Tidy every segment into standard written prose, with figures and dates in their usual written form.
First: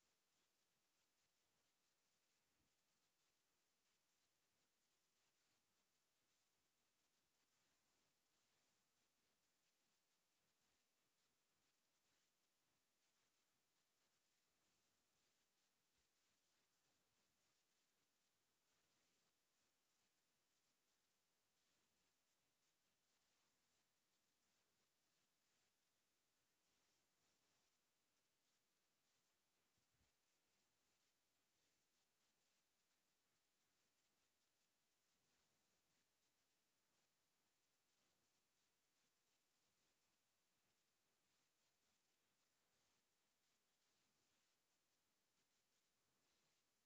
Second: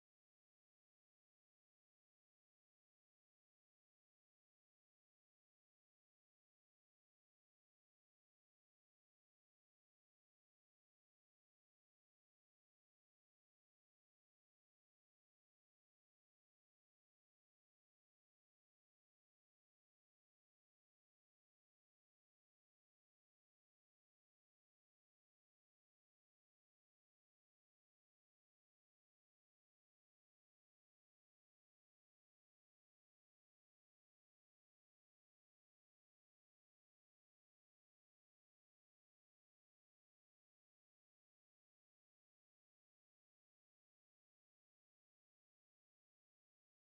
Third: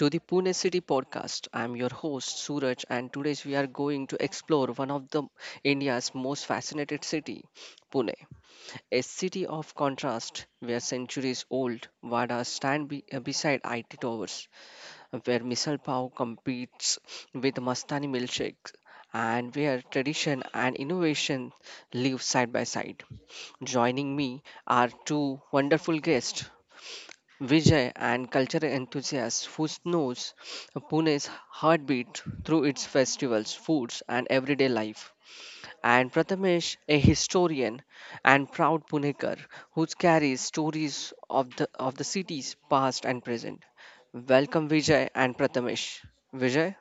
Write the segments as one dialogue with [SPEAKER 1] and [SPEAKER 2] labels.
[SPEAKER 1] to the Pune City Podcast. I'm your host Suraj and today we are going to explore one of the India's most fascinated city, Pune. A city of contrast where centuries old Vadas stand beside IT towers, where misal pav competes with Mastani milkshakes, and where tradition and innovation live side by side. Joining me are two wonderful guests Vijay, and cultural enthusiast who knows Pune's heartbeat through its festivals, foods, and everyday life. And Prathamesh, a historian and proud Punekar who carries stories of the city's past and present. Welcome Vijay and Prathamesh. Vijay?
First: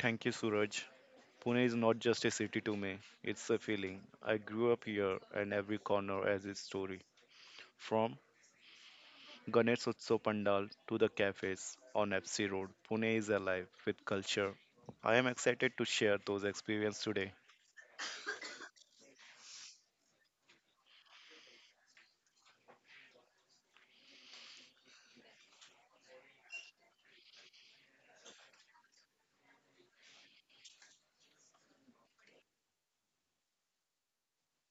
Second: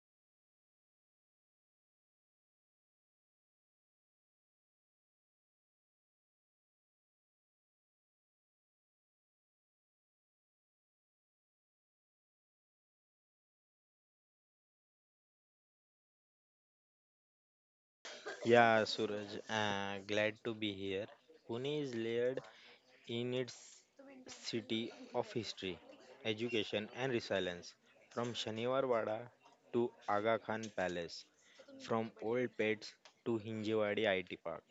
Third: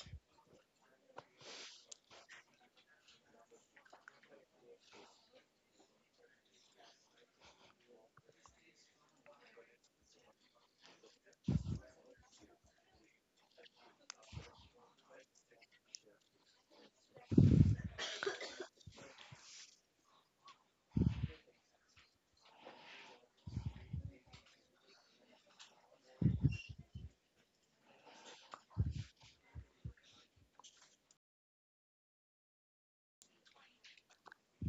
[SPEAKER 2] Thank you, Suraj. Pune is not just a city to me, it's a feeling. I grew up here, and every corner has its story. From Ganesh Utsav Pandal to the cafes on FC Road, Pune is alive with culture. I am excited to share those experiences today.
[SPEAKER 3] Yeah, Suraj, glad to be here. Pune is layered in its city of history, education, and resilience. From Shaniwar Wada to Aga Khan Palace, from old pets to Hinjewadi IT Park,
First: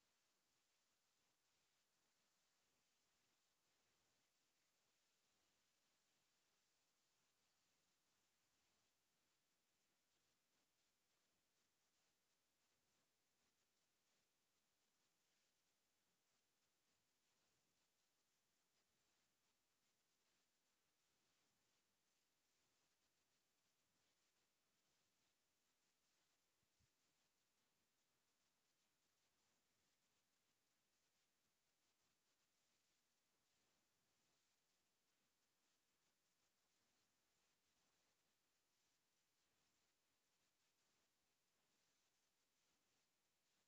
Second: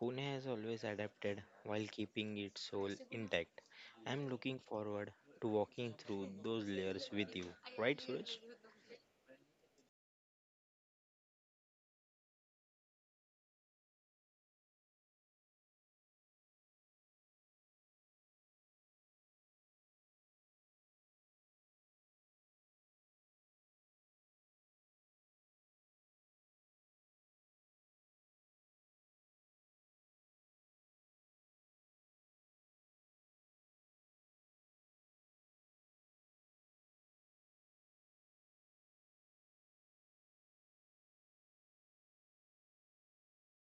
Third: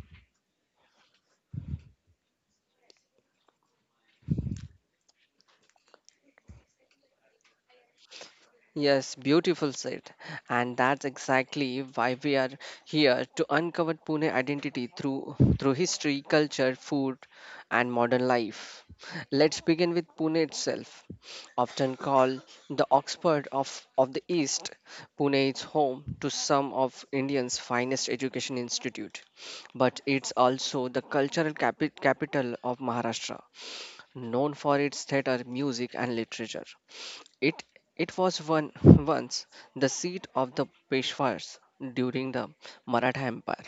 [SPEAKER 3] Pune has always adapted while keeping its soul intact. I'm looking forward to walking through those layers with you, right, Suraj?
[SPEAKER 1] Yes, beautiful said. And that's exactly why we are here to uncover Pune identity through history, culture, food, and modern life. Let's begin with Pune itself. Often called the Oxford of the East, Pune is home to some of India's finest education institute, but it's also the cultural capital of Maharashtra, known for its theatre, music, and literature. It it was one once the seat of the Peshwas during the Maratha Empire,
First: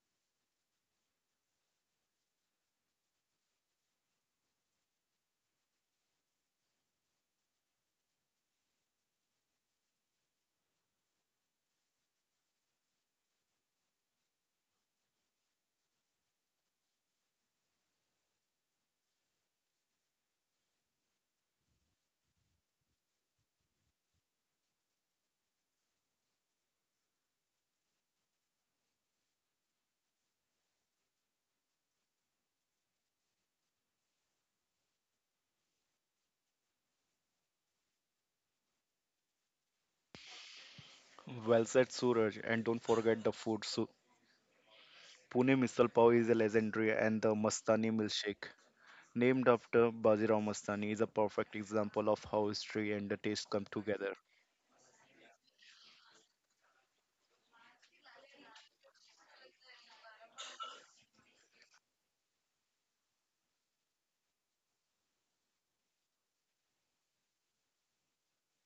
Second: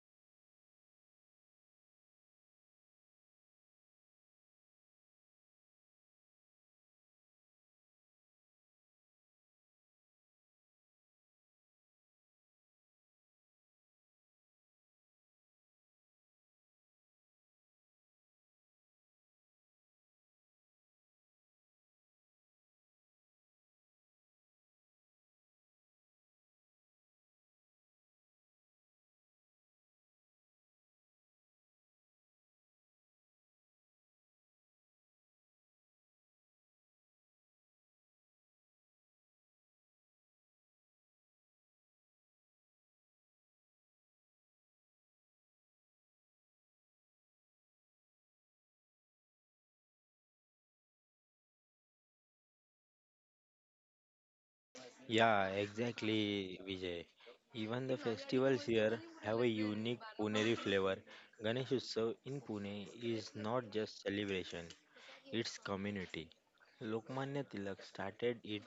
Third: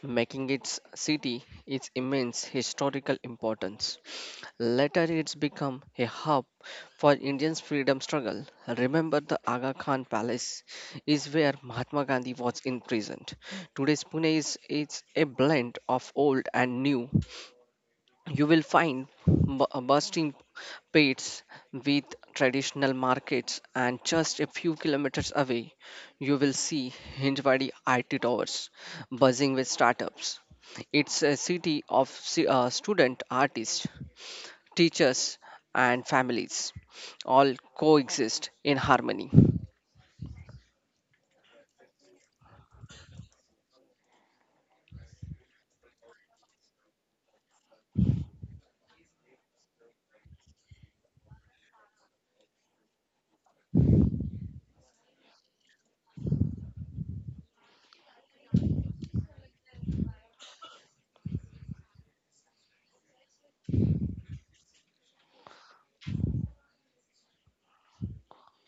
[SPEAKER 1] making its city its immense historical importance. Later, it's become a hub for Indian's freedom struggle. Remember, the Aga Khan Palace is where Mahatma Gandhi was imprisoned. Today's Pune is it's a blend of old and new. You will find bursting competes with traditional markets, and just a few kilometers away you will see Hinjwadi IT towers buzzing with startups. It's a city of student artists, teachers and families all coexist in harmony.
[SPEAKER 2] Well said, Suraj, and don't forget the food. So, Pune misal pav is a legendary, and the Mastani milkshake, named after Bajirao Mastani, is a perfect example of how history and the taste come together.
[SPEAKER 3] Yeah, exactly, Vijay. Even the festivals here have a unique Puneri flavor. Ganesh Utsav in Pune is not just celebration, it's community. Lokmanya Tilak started it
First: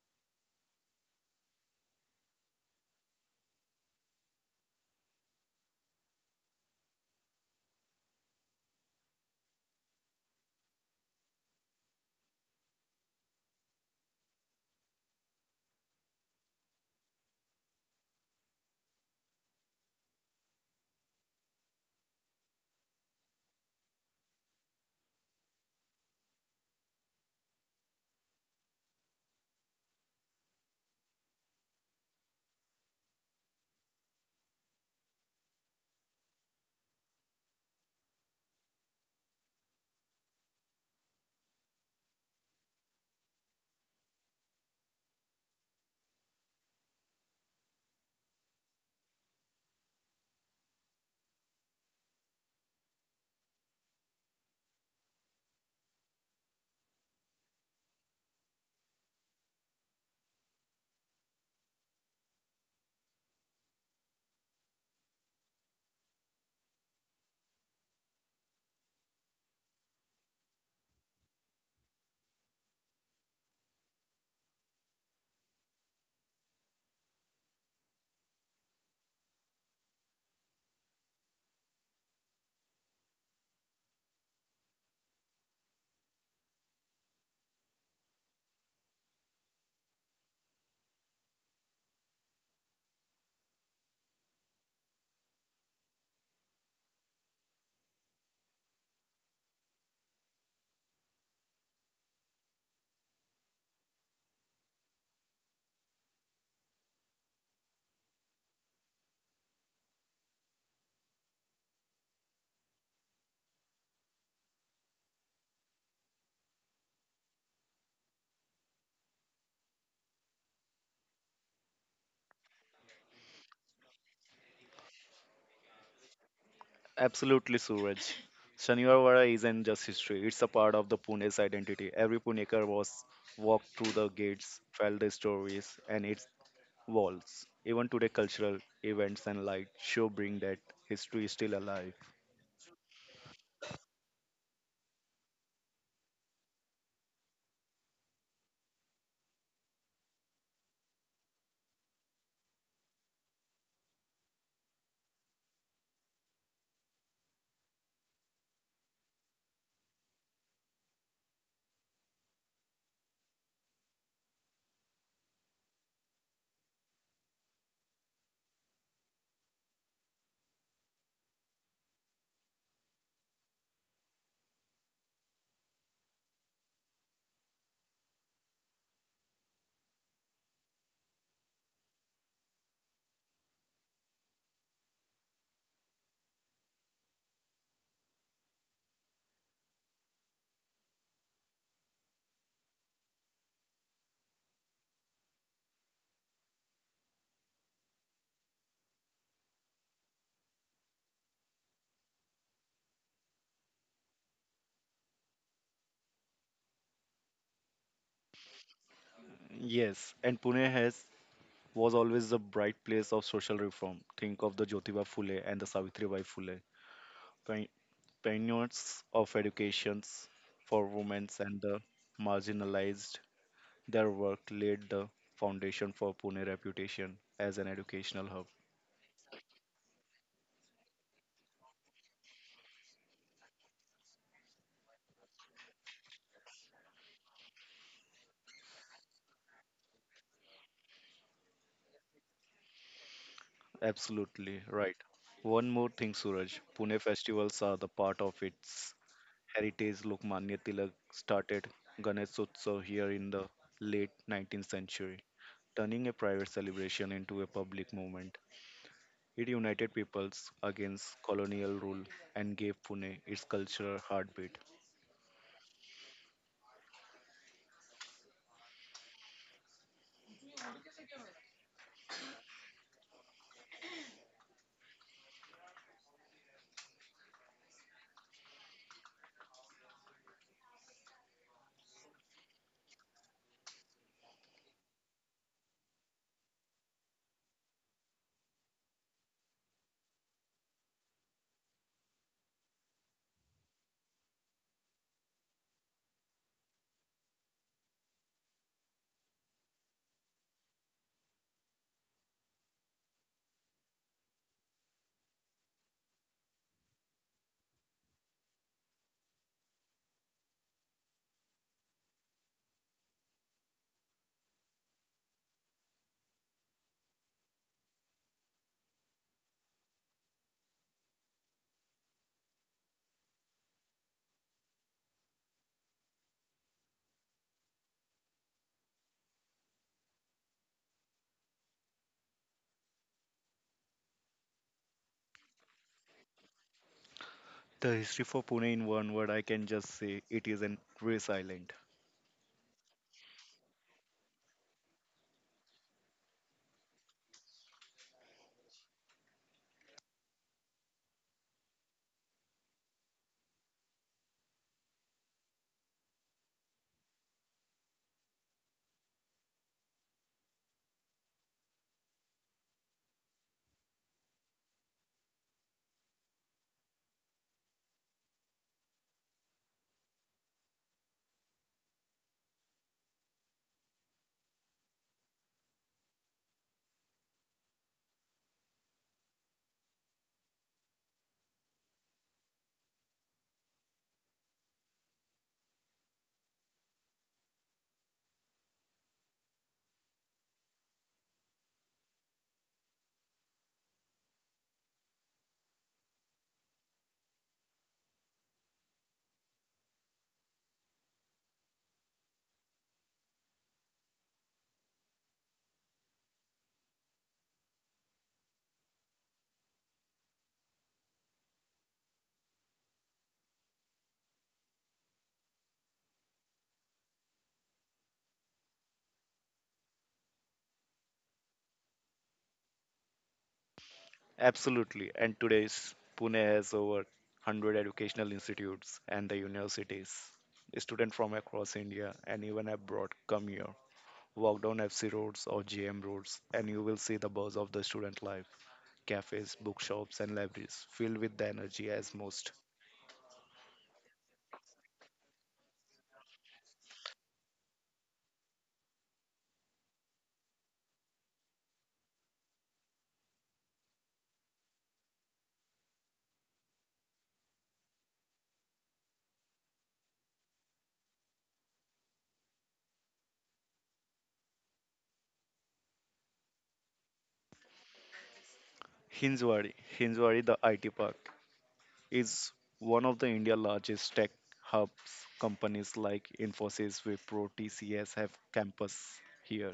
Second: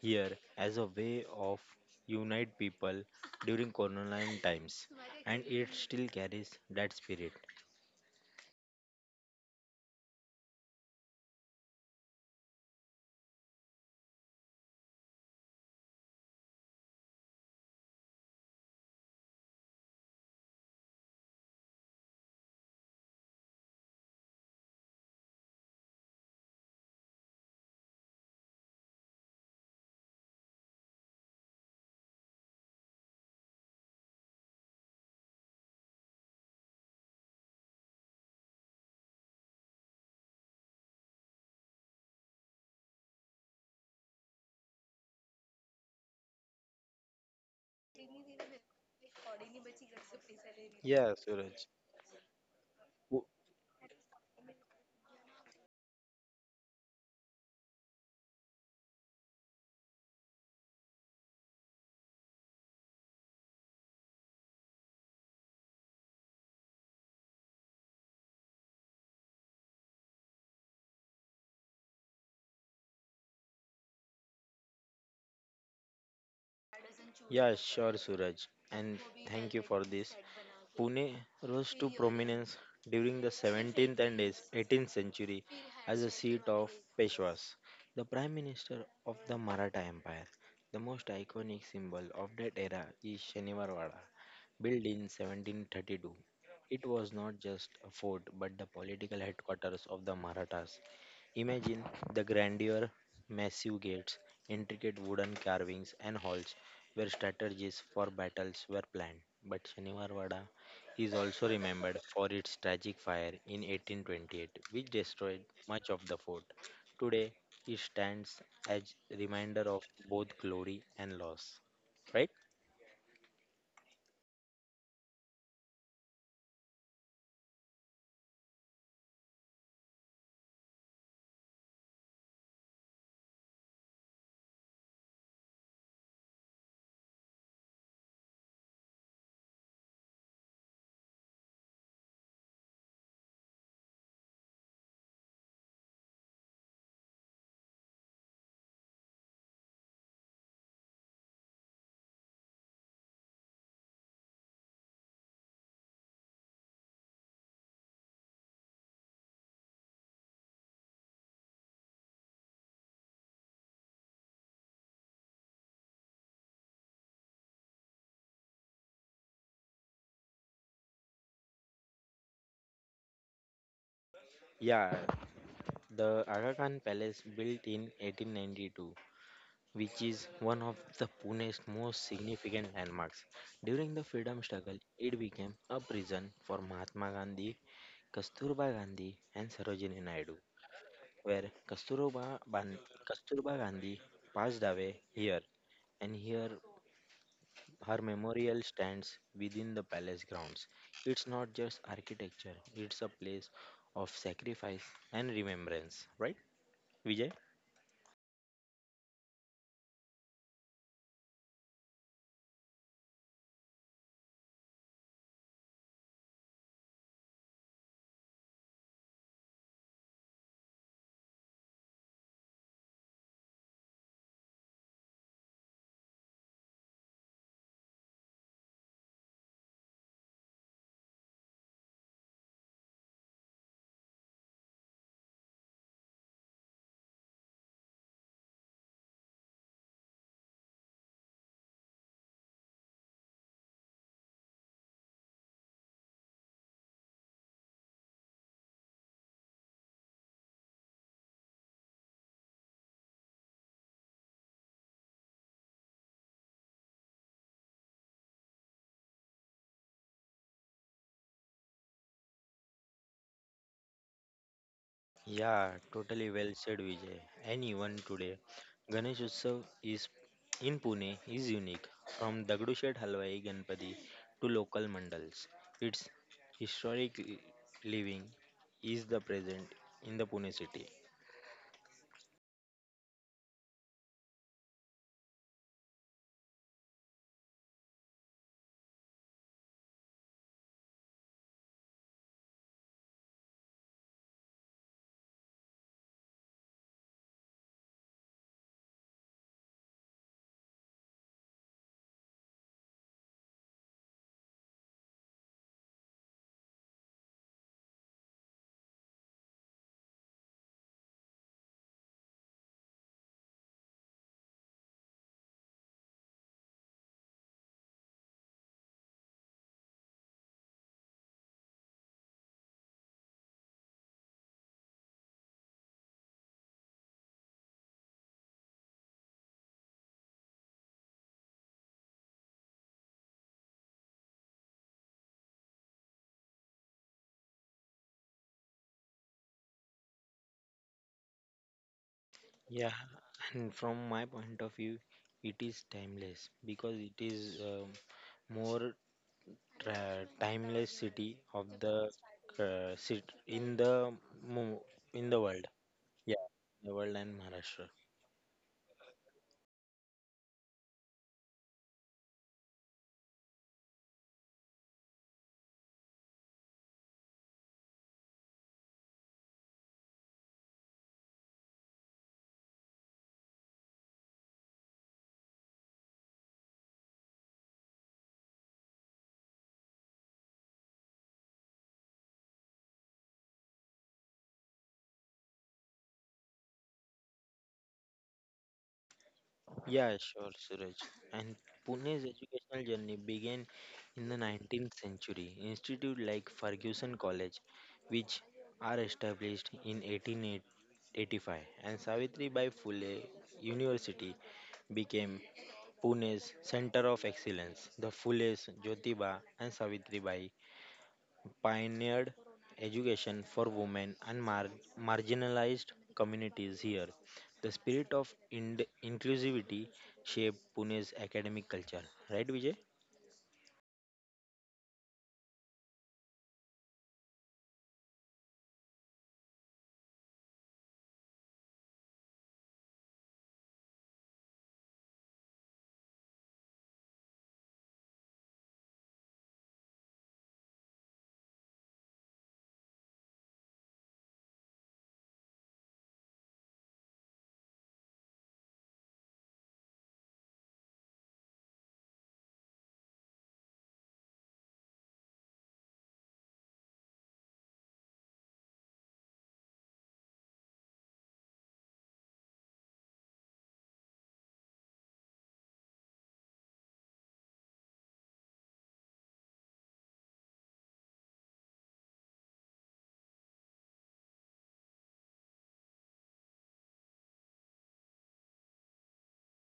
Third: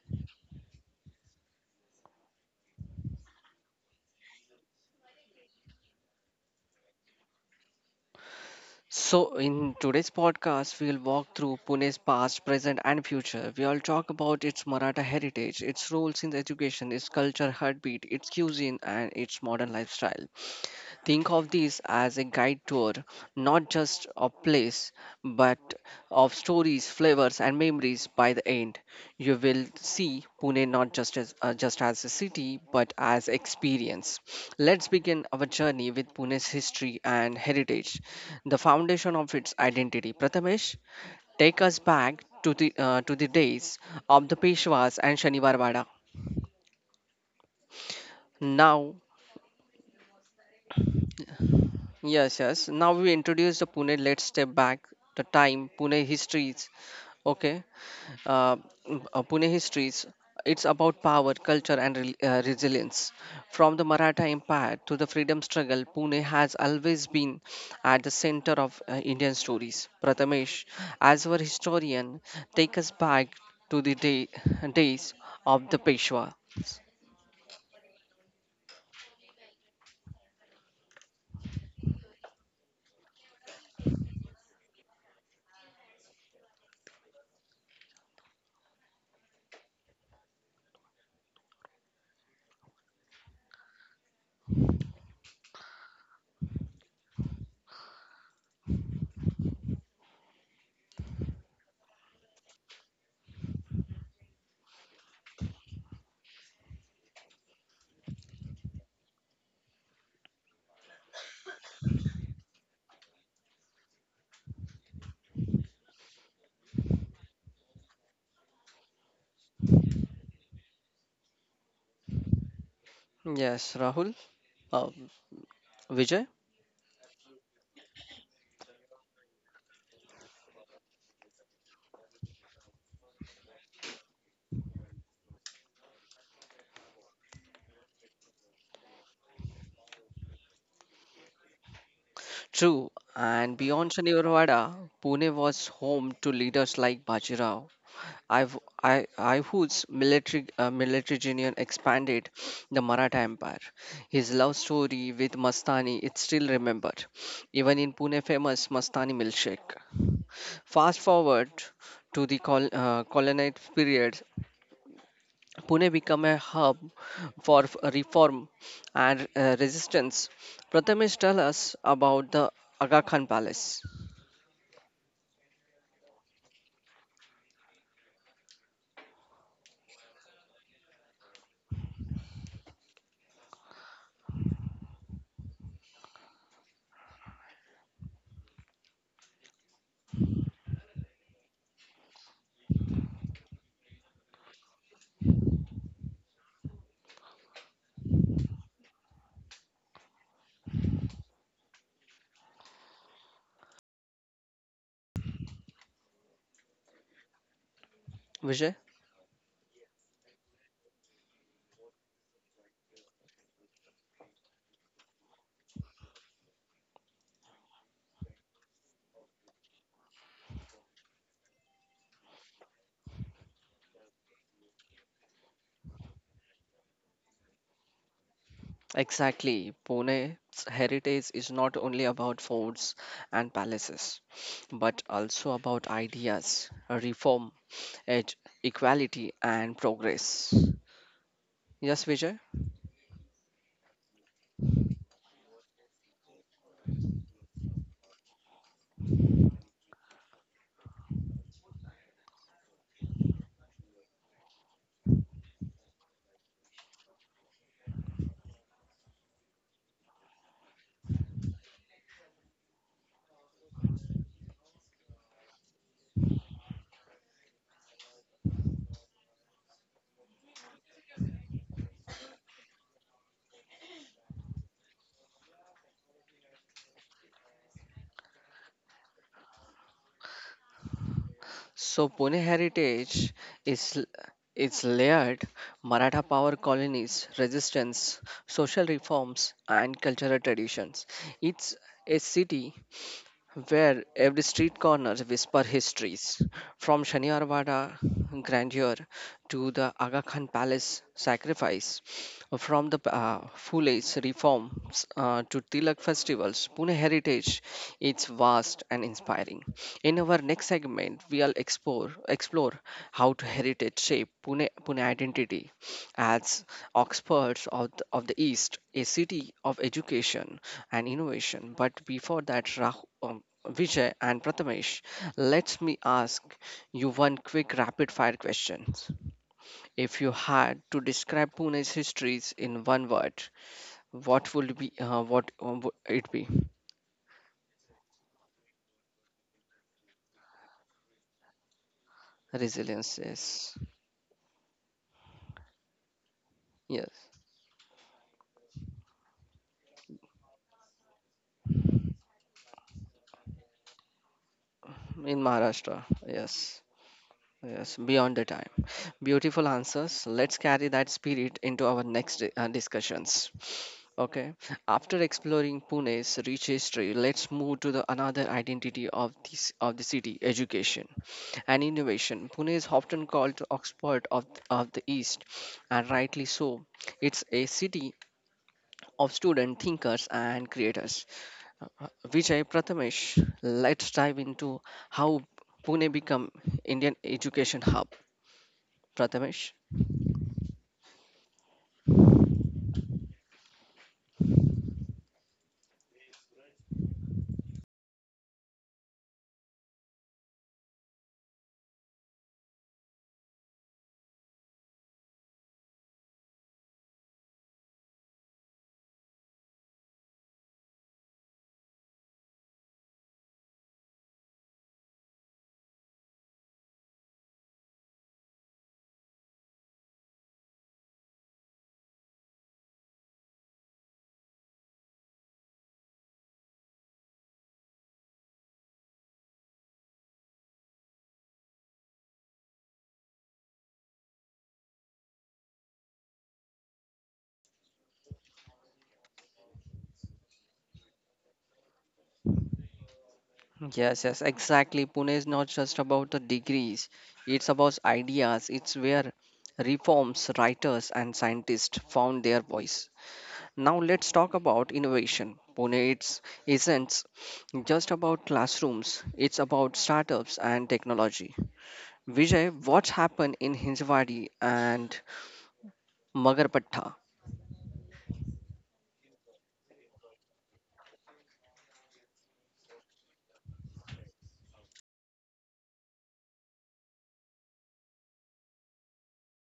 [SPEAKER 3] here as a way of unite people during colonial times, and it still carries that spirit.
[SPEAKER 1] So, in today's podcast, we'll walk through Pune's past, present, and future. We'll talk about its Maratha heritage, its roles in education, its culture, heartbeat, its cuisine, and its modern lifestyle. Think of this as a guide tour, not just a place, but of stories, flavors, and memories. By the end you will see Pune not just as a city but as experience. Let's begin our journey with Pune's history and heritage, the foundation of its identity. Prathamesh, take us back to the to the days of the Peshwas and Shaniwar Wada. Now,
[SPEAKER 3] Yeah, Suraj.
[SPEAKER 1] yes, yes. Now we introduce the Pune. Let's step back the time Pune histories. Okay, uh, Pune histories. It's about power, culture, and resilience. From the Maratha Empire to the freedom struggle, Pune has always been at the center of Indian stories. Prathamesh, as our historian, take us back to the days of the Peshwa.
[SPEAKER 3] Yeah, sure, Suraj. And thank you for this. Pune rose to prominence during the 17th and 18th century as a seat of Peshwas, the prime minister of the Maratha Empire. The most iconic symbol of that era is Shaniwarwada, built in 1732. It was not just a fort but the political headquarters of the Marathas. Imagine the grandeur, massive gates, intricate wooden carvings, and halls where strategies for battles were planned. But Shanivarwada is also remembered for its tragic fire in 1828, which destroyed much of the fort. Today, it stands as reminder of both glory and loss. Right?
[SPEAKER 1] Yes, Rahul. Uh, Vijay.
[SPEAKER 2] Absolutely, Suraj. Shaniwarwada isn't just history, it's a part of the Pune's identity. Every Punekar was walked through the gates, felt the stories and its walls. Even today, cultural events and light show bring that history is still alive.
[SPEAKER 1] True. And beyond Shani Urwada, Pune was home to leaders like Bajirao, I've, Aihud's military genius expanded the Maratha Empire. His love story with Mastani is still remembered, even in Pune famous Mastani milkshake. Fast forward to the colonized period, Pune became a hub for reform and resistance. Prathamesh tell us about the Aga Khan Palace.
[SPEAKER 3] Yeah, the Aga Khan Palace, built in 1892, which is one of the Pune's most significant landmarks. During the freedom struggle, it became a prison for Mahatma Gandhi, Kasturba Gandhi, and Sarojini Naidu, where Kasturba, Ban- Kasturba Gandhi passed away here, and here her memorial stands within the palace grounds. It's not just architecture, it's a place of sacrifice and remembrance, right, Vijay?
[SPEAKER 1] Vijay?
[SPEAKER 2] Yes, and Pune has was always a bright place of social reform. Think of the Jyotiba Phule and the Savitribai Phule, pi- pioneers of educations for women and the marginalized. Their work laid the foundation for Pune reputation as an educational hub.
[SPEAKER 1] Exactly. Pune's heritage is not only about forts and palaces, but also about ideas, reform, ed- equality, and progress. Yes, Vijay?
[SPEAKER 2] Absolutely right. One more thing, Suraj. Pune festivals are the part of its heritage. Lokmanya Tilak started Ganeshotsav here in the late 19th century, turning a private celebration into a public movement. It united peoples against colonial rule and gave Pune its cultural heartbeat.
[SPEAKER 3] Yeah, totally well said, Vijay. And even today, Ganesh Utsav is in Pune is unique. From Dagdushet Halwai Ganpati to local mandals, its historic l- living is the present in the Pune city.
[SPEAKER 1] So, Pune heritage is l- it's layered Maratha power colonies, resistance, social reforms, and cultural traditions. It's a city where every street corner whisper histories from Shaniwada grandeur to the Aga Khan Palace sacrifice, from the Fule's reforms to Tilak festivals. Pune heritage is vast and inspiring. In our next segment, we'll explore how to heritage shape Pune identity as Oxford of the East, a city of education and innovation. But before that, Vijay and Prathamesh, let me ask you one quick rapid fire question. If you had to describe Pune's histories in one word, what would it be?
[SPEAKER 2] The history for Pune, in one word, I can just say it is an resilient.
[SPEAKER 3] Yeah,
[SPEAKER 1] Resilience,
[SPEAKER 3] and
[SPEAKER 1] yes.
[SPEAKER 3] from my point of view, it is timeless because it
[SPEAKER 1] Yes.
[SPEAKER 3] is more timeless city of the city in the mo- in the
[SPEAKER 1] In
[SPEAKER 3] world.
[SPEAKER 1] Maharashtra,
[SPEAKER 3] Yeah,
[SPEAKER 1] yes.
[SPEAKER 3] the world and Maharashtra.
[SPEAKER 1] Yes, beyond the time. Beautiful answers. Let's carry that spirit into our next discussions. Okay, after exploring Pune's rich history, let's move to the another identity of this of the city, education and innovation. Pune is often called the Oxford of the East, and rightly so. It's a city of student thinkers and creators. Vijay Prathamesh, let's dive into how Pune become Indian education hub. Prathamesh.
[SPEAKER 3] Yeah, sure, Suraj. And Pune's educational journey began in the 19th century. Institute like Ferguson College, which are established in 1885, and Savitri Bai Phule University became Pune's center of excellence. The Phules, Jyotiba, and Savitri pioneered education for women and marginalized communities here. The spirit of inclusivity shaped Pune's academic culture. Right, Vijay?
[SPEAKER 2] Absolutely. And today's Pune has over 100 educational institutes and the universities. Students from across India and even abroad come here. Walk down FC roads or GM roads, and you will see the buzz of the student life. Cafes, bookshops, and libraries filled with the energy as most.
[SPEAKER 1] Yes, yes, exactly. Pune is not just about the degrees, it's about ideas. It's where reforms, writers, and scientists found their voice. Now let's talk about innovation. Pune isn't just about classrooms, it's about startups and technology. Vijay, what happened in Hinjawadi and Magarpatta?
[SPEAKER 2] Hinjwadi, Hinjwadi, the IT park, is one of the India's largest tech hubs. Companies like Infosys, Wipro, TCS have campus here.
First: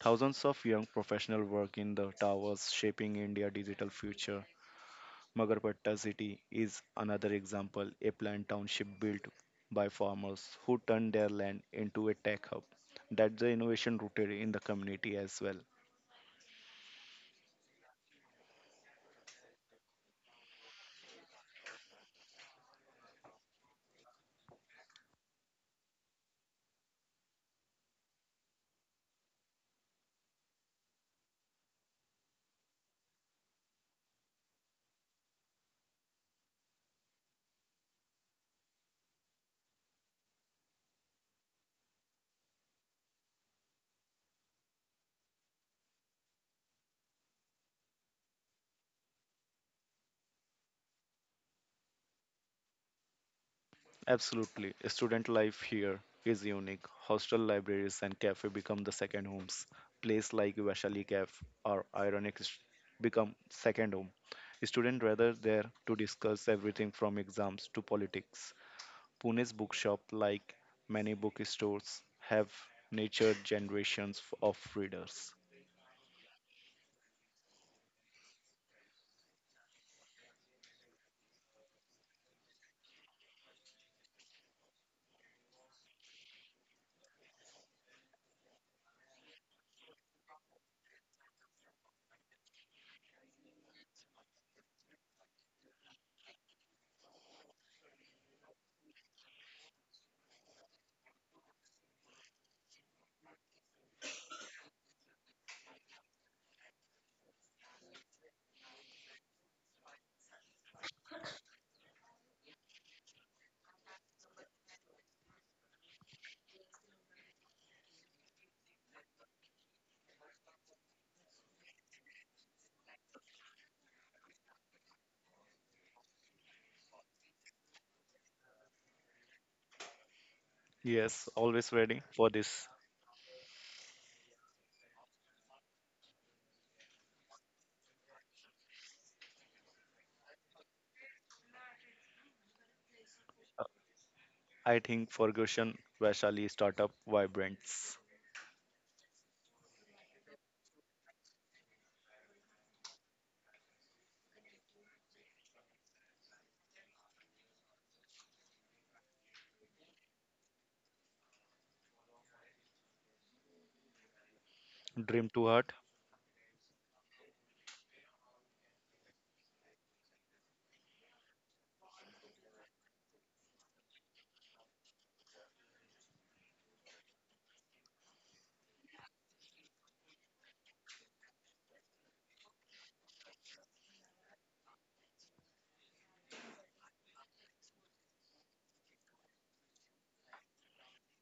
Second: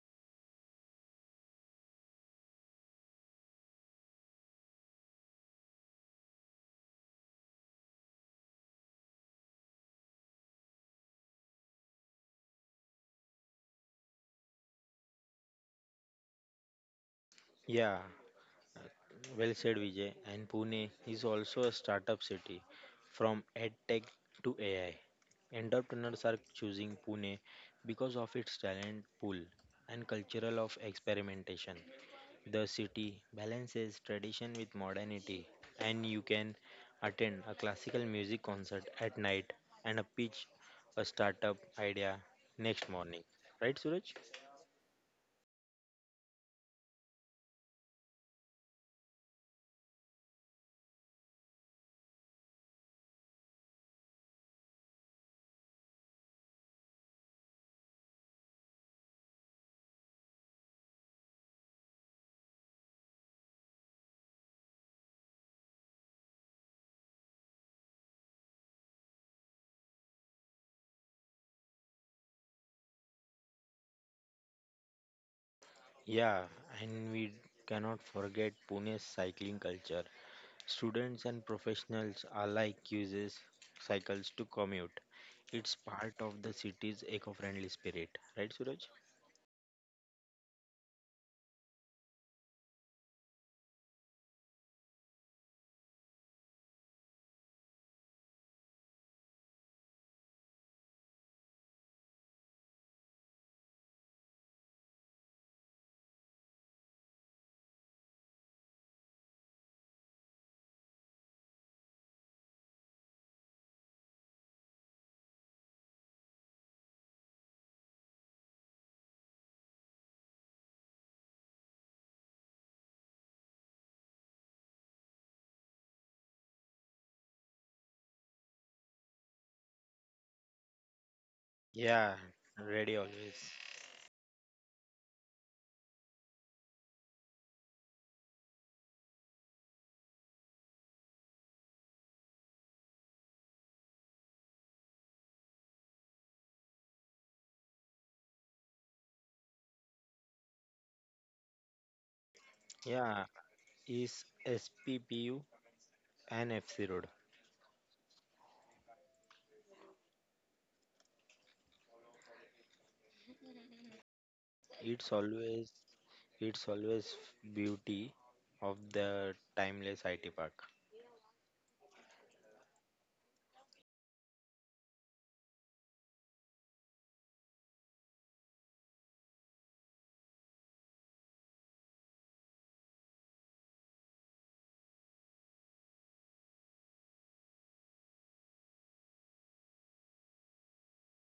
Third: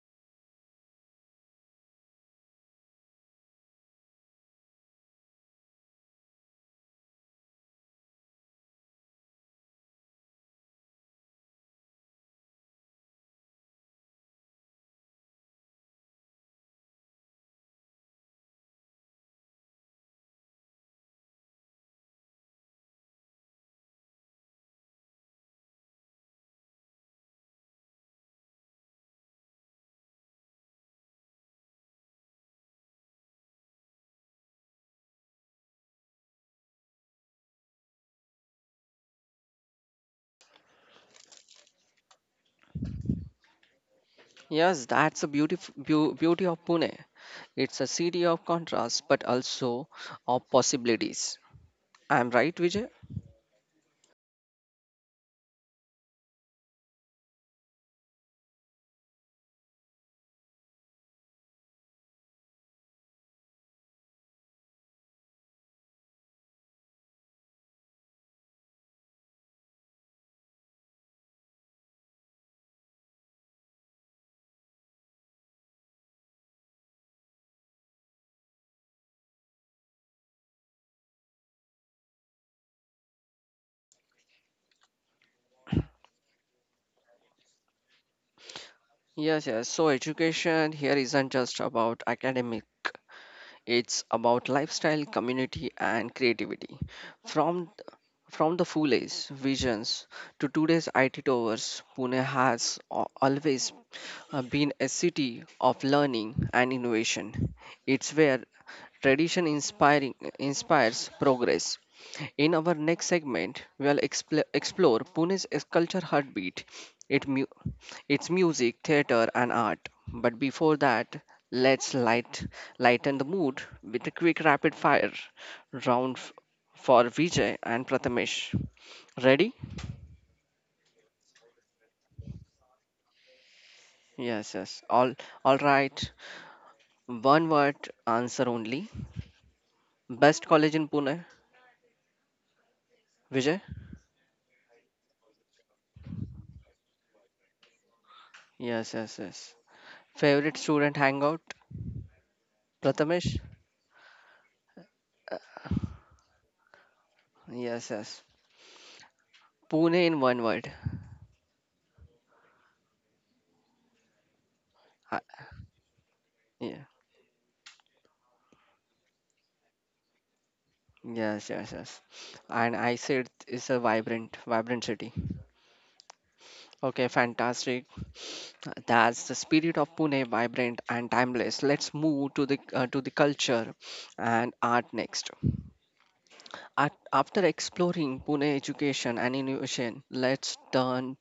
[SPEAKER 2] Thousands of young professionals work in the towers shaping India's digital future. Magarpatta city is another example, a planned township built by farmers who turned their land into a tech hub. That's the innovation rooted in the community as well.
[SPEAKER 3] Yeah, well said, Vijay. And Pune is also a startup city from edtech to AI. Entrepreneurs are choosing Pune because of its talent pool and cultural of experimentation. The city balances tradition with modernity, and you can attend a classical music concert at night and a pitch a startup idea next morning. Right, Suraj?
[SPEAKER 1] Yes, that's the beauty of Pune. It's a city of contrasts, but also of possibilities. I'm right, Vijay?
[SPEAKER 2] Absolutely, student life here is unique. Hostel libraries and cafe become the second homes. Places like Vaishali Cafe or become second home. Students gather there to discuss everything from exams to politics. Pune's bookshop, like many bookstores, have nurtured generations of readers.
[SPEAKER 3] Yeah, and we cannot forget Pune's cycling culture. Students and professionals alike uses cycles to commute. It's part of the city's eco-friendly spirit. Right, Suraj?
[SPEAKER 1] Yes, yes. So education here isn't just about academic, it's about lifestyle, community, and creativity. From from the fool age visions to today's IT towers, Pune has always been a city of learning and innovation. It's where tradition inspiring inspires progress. In our next segment, we'll explore Pune's culture heartbeat. It it's music, theater, and art. But before that, let's lighten the mood with a quick rapid fire round for Vijay and Prathamesh. Ready?
[SPEAKER 2] Yes, always ready
[SPEAKER 3] Yeah,
[SPEAKER 2] for this.
[SPEAKER 3] ready always.
[SPEAKER 1] Yes, yes. All right. One word answer only. Best college in Pune. Vijay?
[SPEAKER 2] I think Ferguson Vaishali startup vibrants.
[SPEAKER 1] Yes, yes, yes. Favorite student hangout?
[SPEAKER 3] Yeah,
[SPEAKER 1] Prathamesh?
[SPEAKER 3] is SPPU an FC Road.
[SPEAKER 1] Yes, yes. Pune in one word.
[SPEAKER 3] It's
[SPEAKER 1] I,
[SPEAKER 2] Dream to heart,
[SPEAKER 3] always it's
[SPEAKER 1] yeah.
[SPEAKER 3] always beauty of the timeless IT park.
[SPEAKER 1] Yes, yes, yes. And I said it's a vibrant city. Okay, fantastic. That's the spirit of Pune, vibrant and timeless. Let's move to the culture and art next. At, after exploring Pune education and innovation, let's turn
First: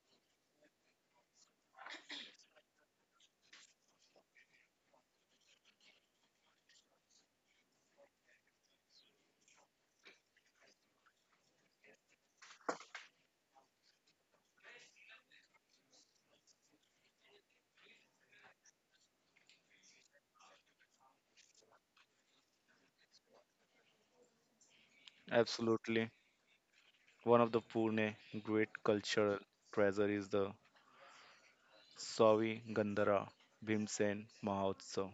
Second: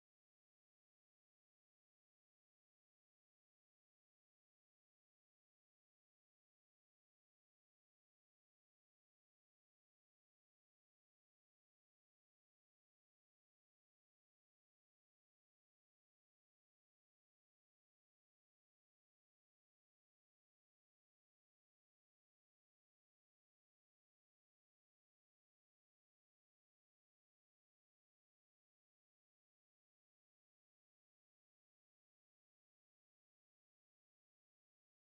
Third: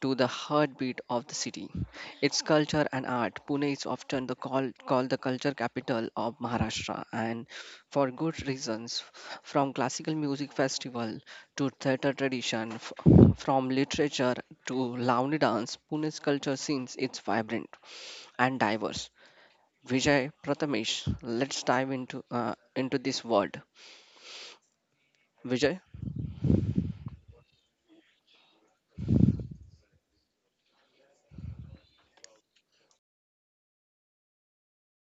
[SPEAKER 1] to the heartbeat of the city, its culture and art. Pune is often the called the culture capital of Maharashtra, and for good reasons. From classical music festival to theatre tradition, from literature to Lavani dance, Pune's culture scene is vibrant and diverse. Vijay Prathamesh, let's dive into this world. Vijay.
[SPEAKER 2] absolutely. One of the Pune great cultural treasure is the Savi Gandhara Bhimsen Mahotsav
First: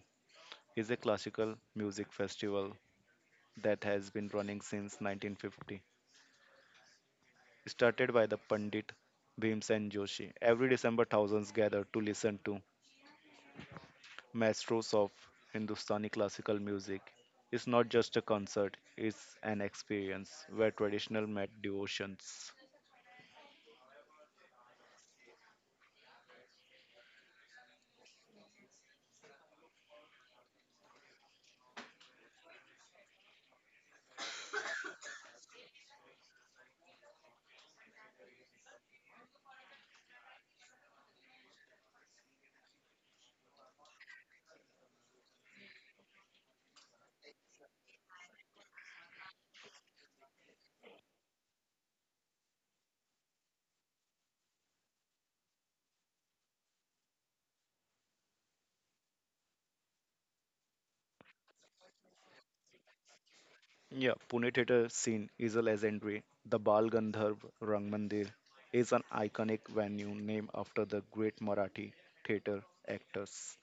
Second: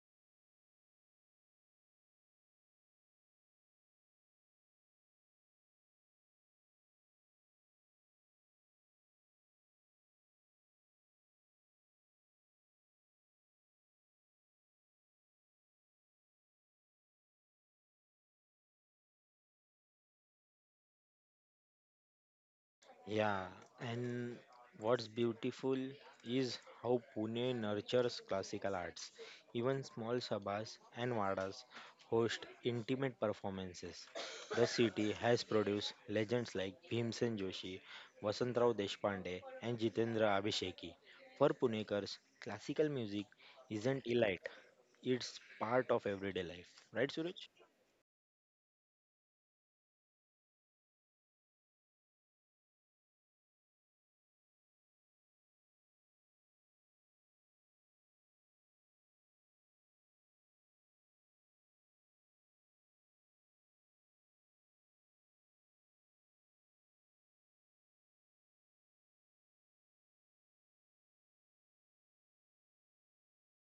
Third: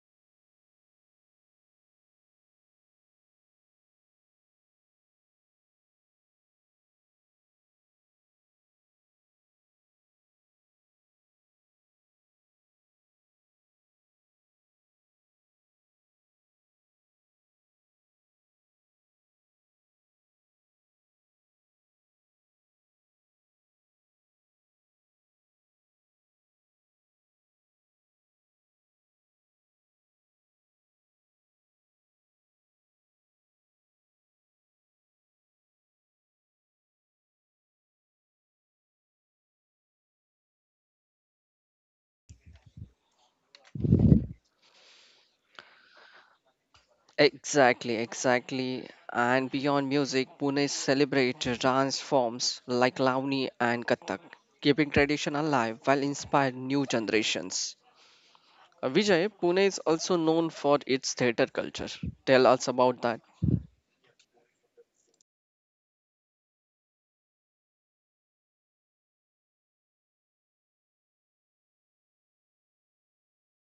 [SPEAKER 2] is a classical music festival that has been running since 1950, started by the Pandit Bhimsen Joshi. Every December, thousands gather to listen to maestros of Hindustani classical music. It's not just a concert, it's an experience where traditional met devotions.
[SPEAKER 3] Yeah, and what's beautiful is how Pune nurtures classical arts. Even small sabhas and vadas host intimate performances. The city has produced legends like Bhimsen Joshi, Vasantrao Deshpande, and Jitendra Abhisheki. For Punekars, classical music isn't elite, it's part of everyday life, right, Suraj?
[SPEAKER 1] Exactly, exactly. And beyond music, Pune celebrates dance forms like Lavani and Kathak, keeping tradition alive while inspiring new generations. Vijay, Pune is also known for its theatre culture. Tell us about that.
[SPEAKER 2] Yeah, Pune theatre scene is a legendary. The Bal Gandharv Rang Mandir is an iconic venue named after the great Marathi theatre actors.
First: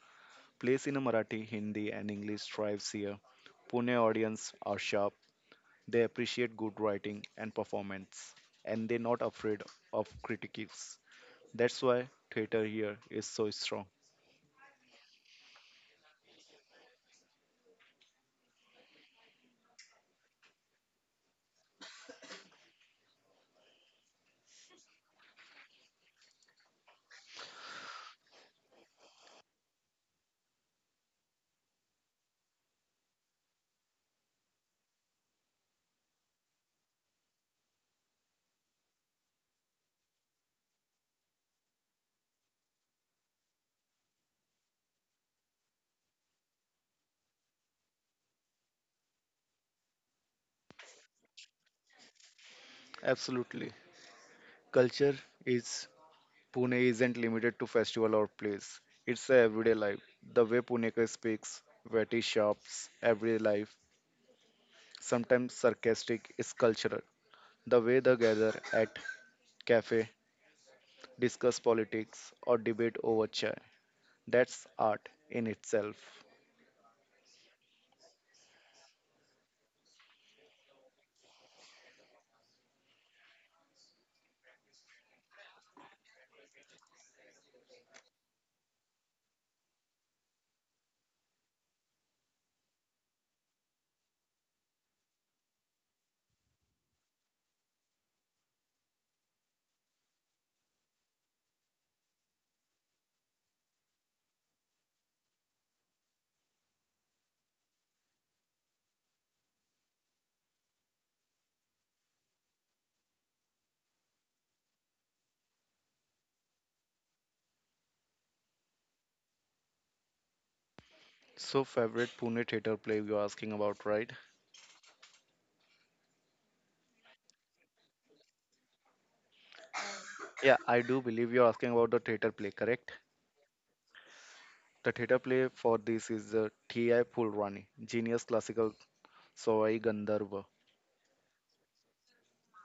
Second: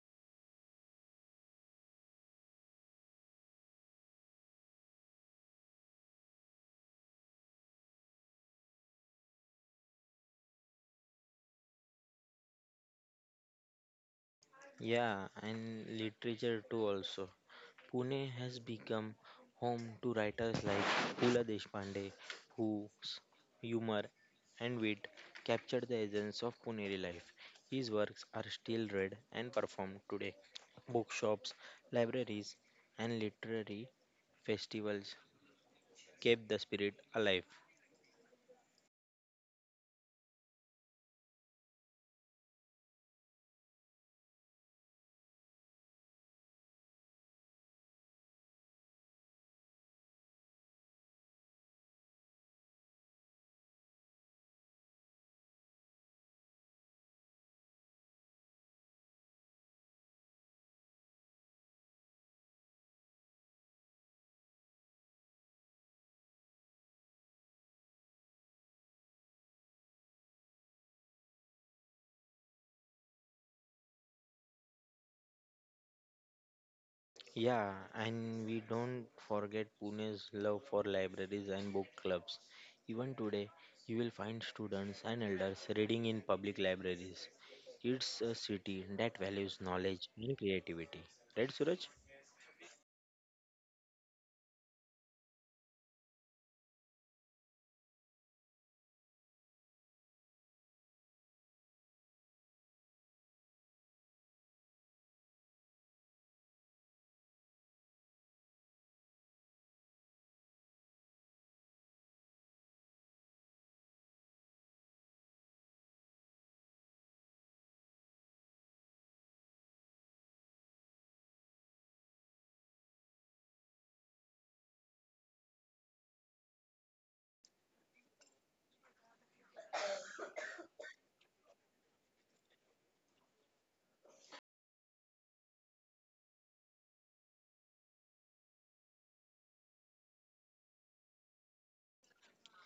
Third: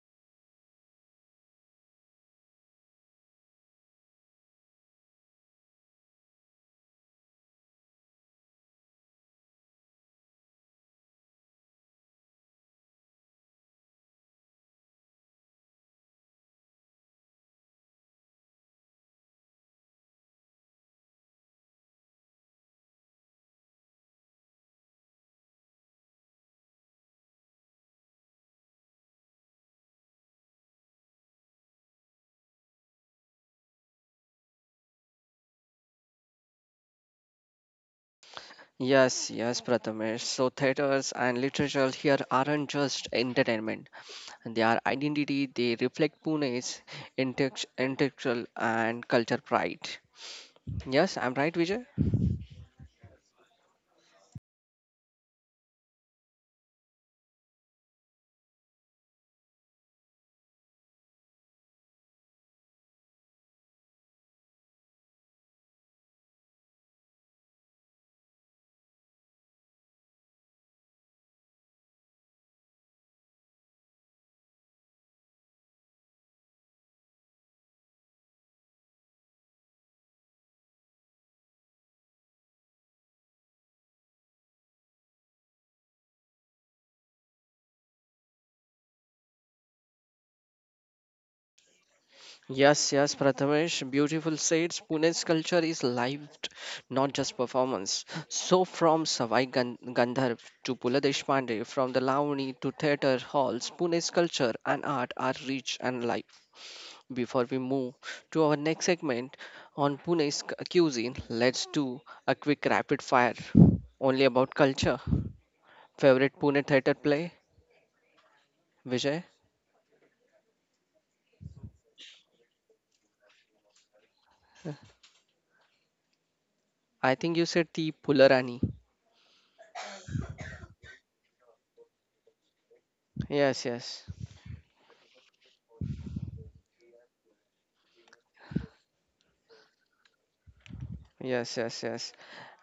[SPEAKER 2] Plays in Marathi, Hindi, and English thrives here. Pune audience are sharp. They appreciate good writing and performance, and they're not afraid of critiques. That's why theater here is so strong.
[SPEAKER 3] Yeah, and literature too also. Pune has become home to writers like Pula Deshpande, whose humor and wit captured the essence of Puneri life. His works are still read and performed today. Bookshops, libraries, and literary festivals kept the spirit alive.
[SPEAKER 1] Yes, yes, Prathamesh. So theatres and literature here aren't just entertainment. They are identity. They reflect Pune's intellectual and culture pride. Yes, I'm right, Vijay.
[SPEAKER 2] Absolutely. Culture is Pune isn't limited to festival or plays. It's a everyday life. The way Punekar speaks, witty shops, everyday life, sometimes sarcastic, is cultural. The way they gather at cafe, discuss politics, or debate over chai. That's art in itself.
[SPEAKER 3] Yeah, and we don't forget Pune's love for libraries and book clubs. Even today, you will find students and elders reading in public libraries. It's a city that values knowledge and creativity. Right, Suraj?
[SPEAKER 1] Yes, yes, Prathamesh, beautiful says Pune's culture is lived, not just performance. So from Gandharv to Pula Deshpande, from the Lavani to theatre halls, Pune's culture and art are rich and live. Before we move to our next segment on Pune's cuisine, let's do a quick rapid fire only about culture. Favorite Pune theatre play, Vijay?
[SPEAKER 2] So, favorite Pune theater play you're asking about, right?
[SPEAKER 1] I think you said the Pularani.
[SPEAKER 2] Yeah, I do believe you're asking about the theater play, correct?
[SPEAKER 1] Yes, yes.
[SPEAKER 2] The theater play for this is the T.I. Pulrani, genius classical Sawai Gandharva.
[SPEAKER 1] Yes, yes, yes.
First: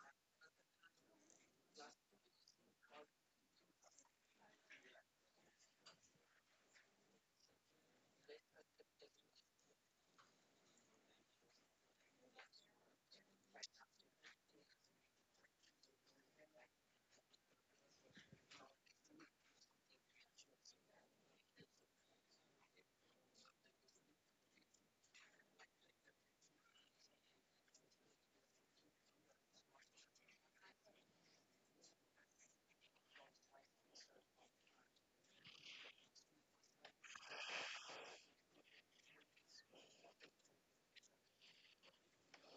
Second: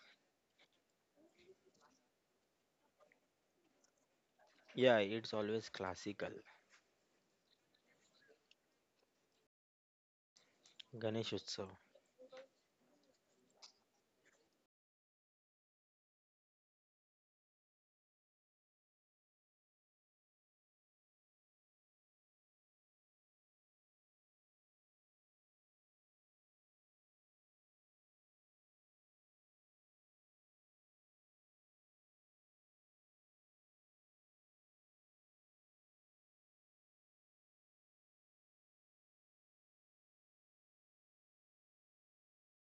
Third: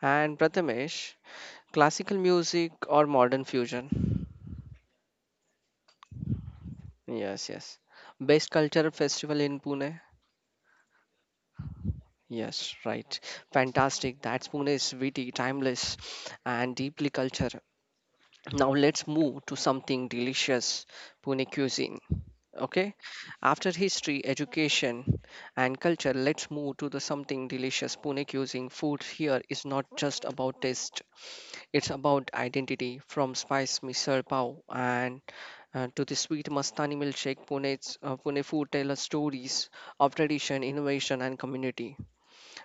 [SPEAKER 1] And Prathamesh, classical music or modern fusion?
[SPEAKER 3] Yeah, it's always classical.
[SPEAKER 1] Yes, yes. Best cultural festival in Pune?
[SPEAKER 3] Ganesh Utsav.
[SPEAKER 1] Yes, right. Fantastic. That's Pune is witty, timeless, and deeply culture. Now let's move to something delicious, Pune cuisine. Okay? After history, education, and culture, let's move to the something delicious Pune cuisine. Food here is not just about taste. It's about identity from spice misal pav and to the sweet Mastani milkshake. Pune food tell us stories of tradition, innovation, and community.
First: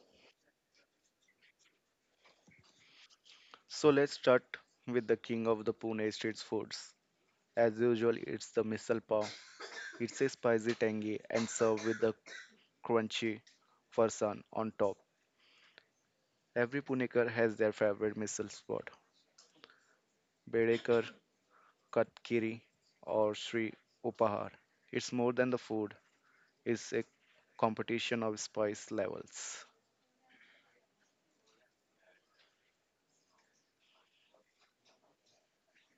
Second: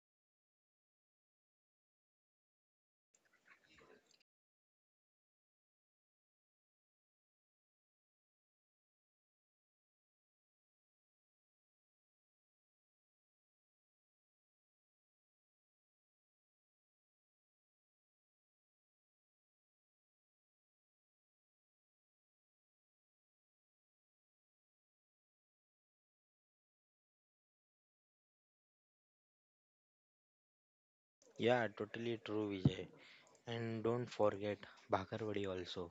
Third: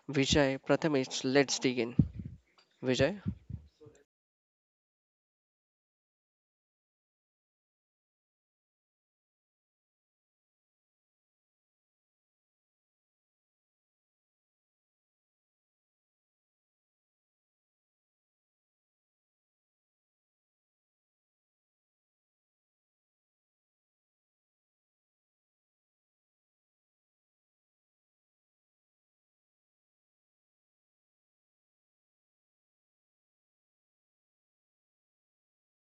[SPEAKER 1] Vijay Prathamesh, let's dig in. Vijay?
[SPEAKER 2] So, let's start with the king of the Pune street foods. As usual, it's the misal pav. It's a spicy tangy and served with the crunchy farsan on top. Every Punekar has their favorite misal spot. Bedekar, Katkiri, or Sri Upahar. It's more than the food, is a competition of spice levels.
[SPEAKER 3] Yeah, totally true, Vijay. And don't forget Bhakarwadi also,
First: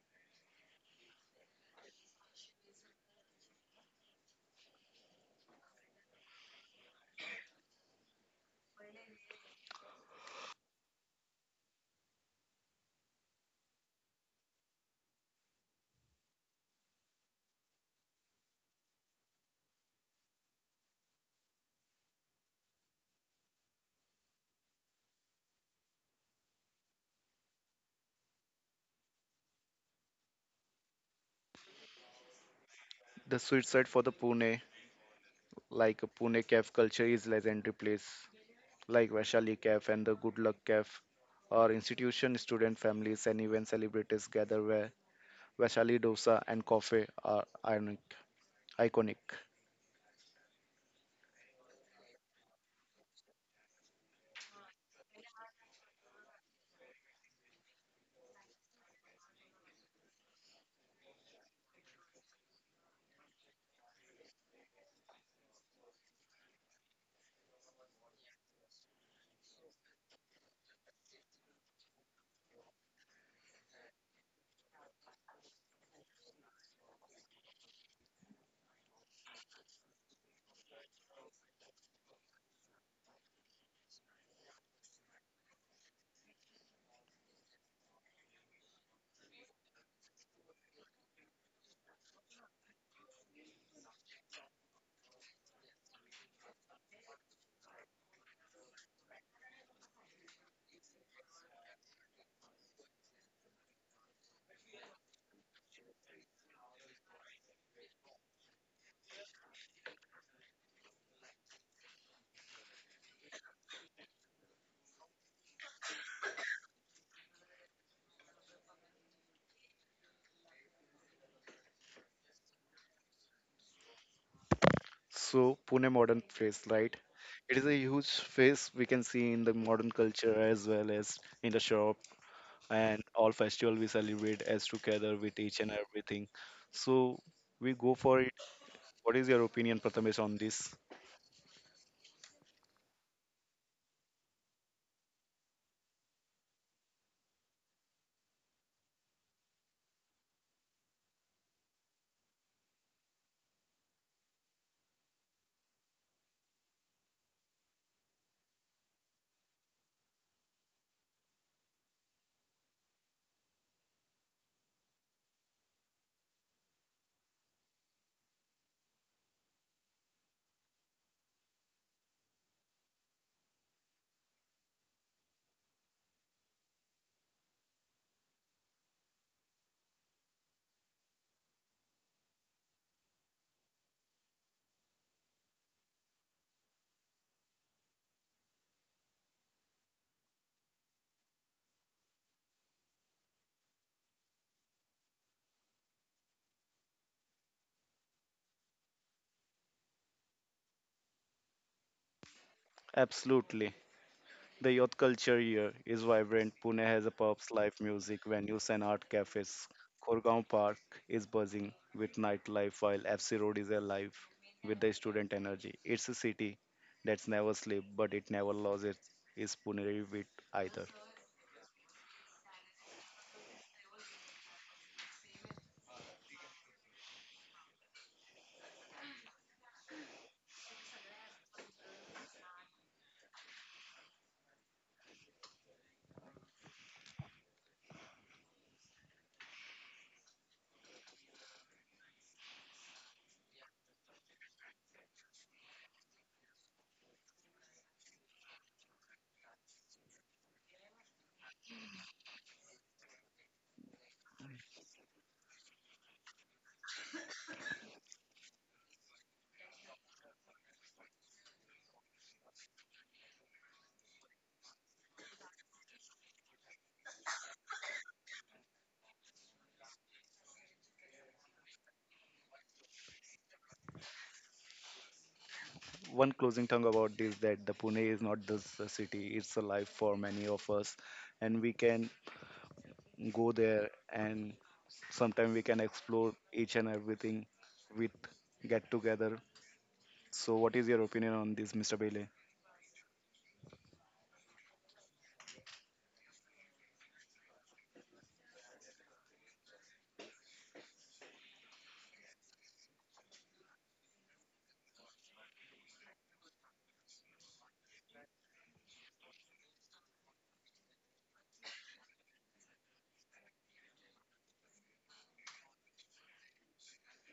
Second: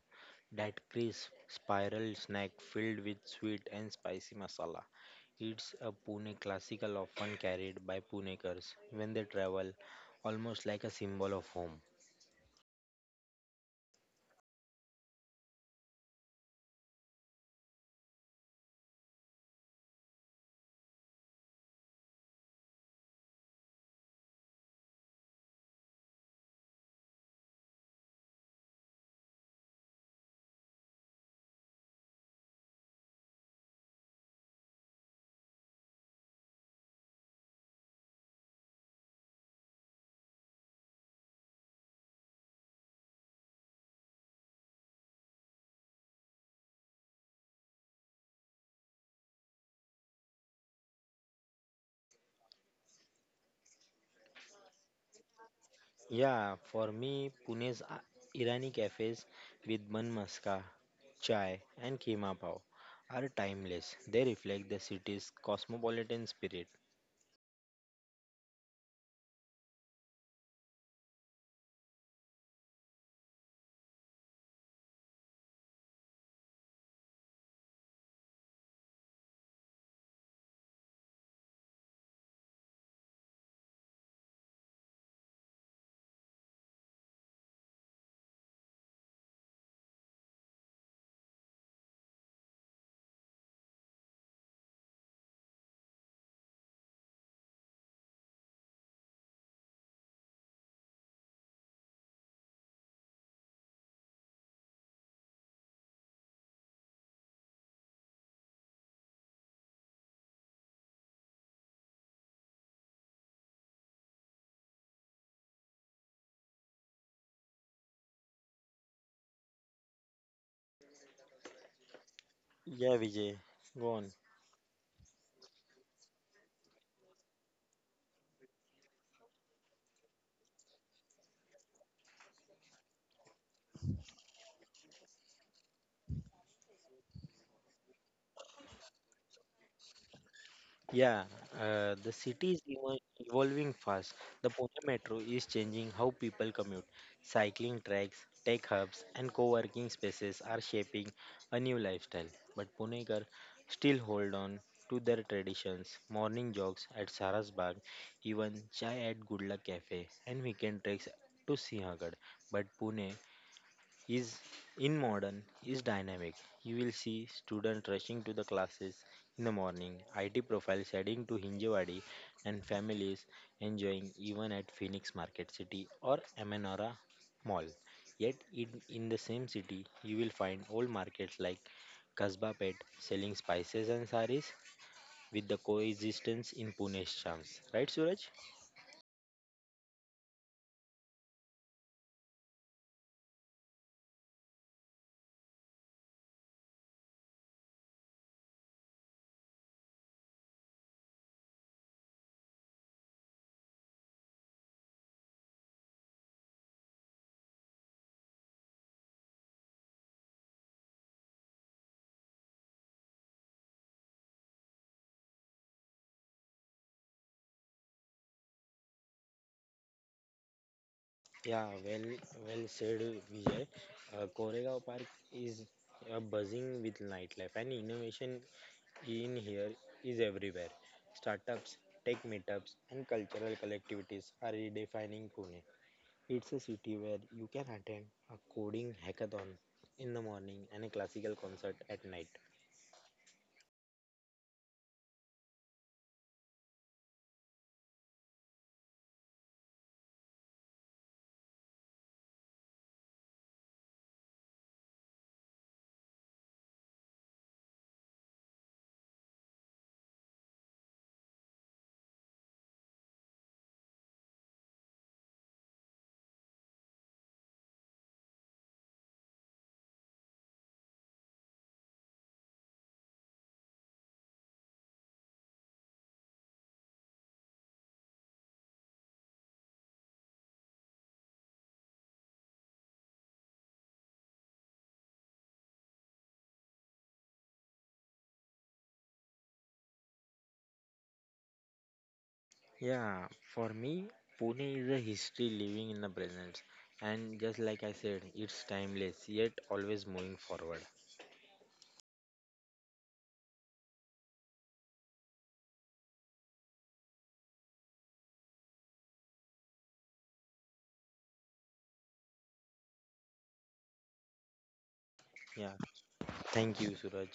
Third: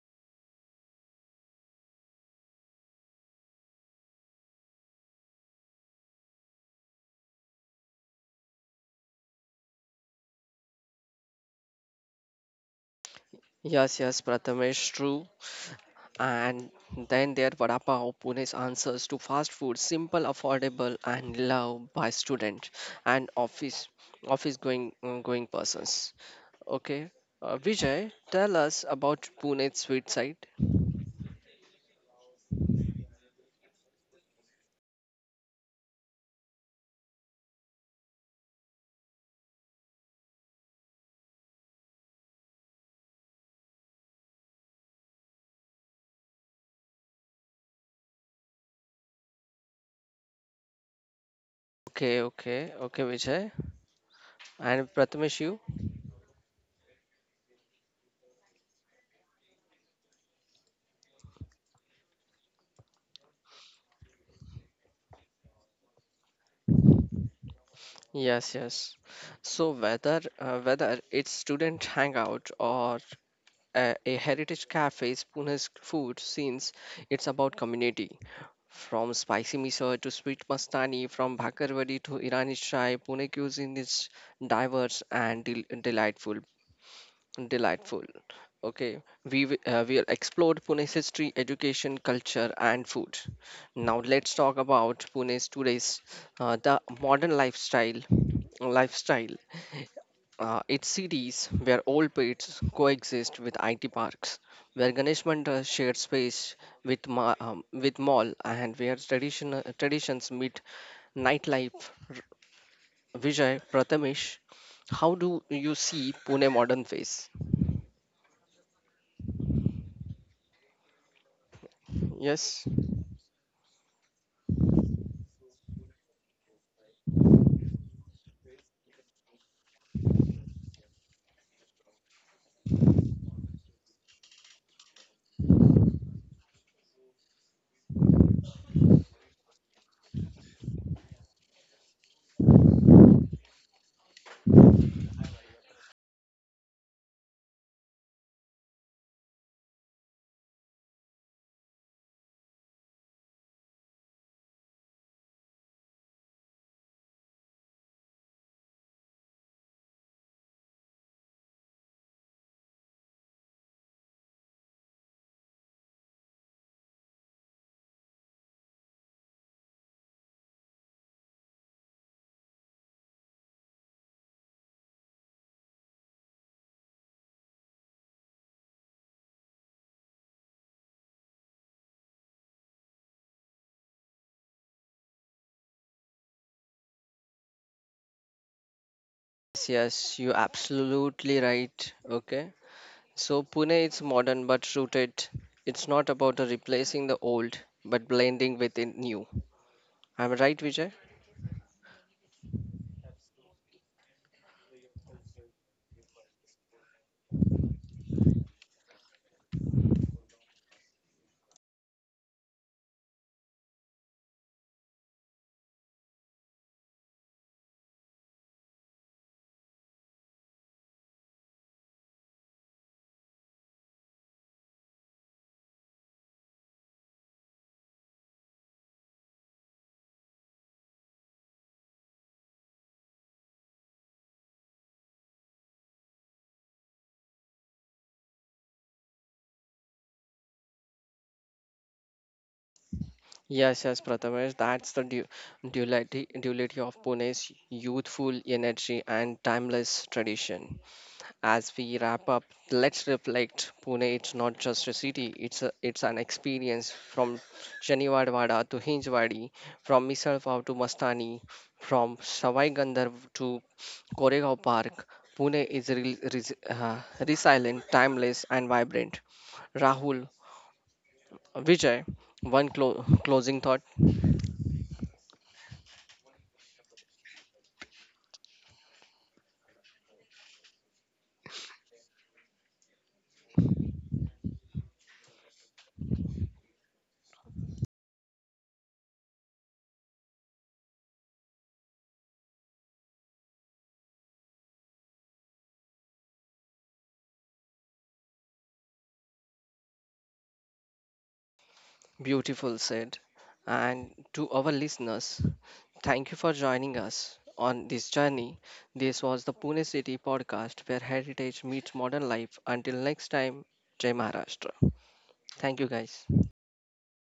[SPEAKER 3] that crisp spiral snack filled with sweet and spicy masala. It's a Pune classical often carried by Punekars when they travel, almost like a symbol of home.
[SPEAKER 1] Yes, yes, Prathamesh, true. And then there Vada Pav, Pune's answers to fast food, simple, affordable, and loved by students and office going going persons. Okay, Vijay, tell us about Pune's sweet side.
[SPEAKER 2] The suicide for the Pune, like a Pune Caf culture is legendary place, like Vaishali Caf and the Good Luck Caf, or institution student families and even celebrities gather where Vaishali dosa and coffee are iconic. Iconic.
[SPEAKER 1] Okay, okay, okay, Vijay. And Prathamesh, you?
[SPEAKER 3] Yeah, for me, Pune's Irani cafes with bun maska, chai, and keema pav are timeless. They reflect the city's cosmopolitan spirit.
[SPEAKER 1] Yes, yes. So whether it's student hangout or a heritage cafe's Pune's food scenes, it's about community. From spicy miso to sweet mastani, from bhakarwadi to Irani chai, Pune cuisine is diverse and delightful. Delightful. Okay, we explored Pune's history, education, culture, and food. Now let's talk about Pune's today's the modern lifestyle. Lifestyle. It's cities where old pits coexist with IT parks, where Ganesh Mandal shared space with with mall, and where tradition traditions meet nightlife. R- Vijay Prathamesh, how do you see Pune modern face? Yes.
[SPEAKER 3] Yeah, Vijay, go on.
[SPEAKER 2] So Pune modern face, right? It is a huge face we can see in the modern culture as well as in the shop, and all festival we celebrate as together with each and everything. So we go for it. What is your opinion, Prathamesh, on this?
[SPEAKER 3] Yeah, the city is evolving fast. The Pune Metro is changing how people commute. Cycling tracks, tech hubs, and co-working spaces are shaping a new lifestyle. But Punekar still hold on to their traditions. Morning jogs at Sarasbagh, even chai at Good Luck Cafe, and weekend treks to Sinhagad. But Pune is in modern is dynamic. You will see students rushing to the classes in the morning, IT profiles heading to Hinjewadi, and families enjoying even at Phoenix Market City or Amanora Mall. Yet in the same city, you will find old markets like Kasba Pet selling spices and saris with the coexistence in Pune's charms. Right, Suraj?
[SPEAKER 1] Yes, yes, you absolutely right. Okay. So Pune is modern but rooted. It's not about replacing the old but blending with the new. Am I right, Vijay?
[SPEAKER 2] Absolutely. The youth culture here is vibrant. Pune has a pubs, live music, venues, and art cafes. Korgaon Park is buzzing with nightlife, while FC Road is alive with the student energy. It's a city that's never sleep, but it never loses its Pune wit either.
[SPEAKER 3] Yeah, well said, Vijay. Koregaon Park is buzzing with nightlife, and innovation in here is everywhere. Startups, tech meetups, and cultural collectivities are redefining Pune. It's a city where you can attend a coding hackathon in the morning and a classical concert at night.
[SPEAKER 1] Yes, yes, Prathamesh. That's the duality, duality of Pune's youthful energy and timeless tradition. As we wrap up, let's reflect. Pune it's not just a city, it's an experience from Shaniwadwada to Hinjwadi, from Misalpav to Mastani, from Sawai Gandharv to Koregaon Park. Pune is resilient, timeless, and vibrant. Rahul, Vijay, one closing thought,
[SPEAKER 2] One closing tongue about this that the Pune is not just a city; it's a life for many of us, and we can go there and sometimes we can explore each and everything with get together. So, what is your opinion on this, Mr. Bailey?
[SPEAKER 3] Yeah, for me, Pune is a history living in the present, and just like I said, it's timeless yet always moving forward.
[SPEAKER 1] beautiful said. And to our listeners, thank you for joining us on this journey. This was the Pune City podcast where heritage meets modern life. Until next time, Jai Maharashtra.
[SPEAKER 3] Yeah.
[SPEAKER 1] Thank you, guys.
[SPEAKER 3] Thank you, Suraj.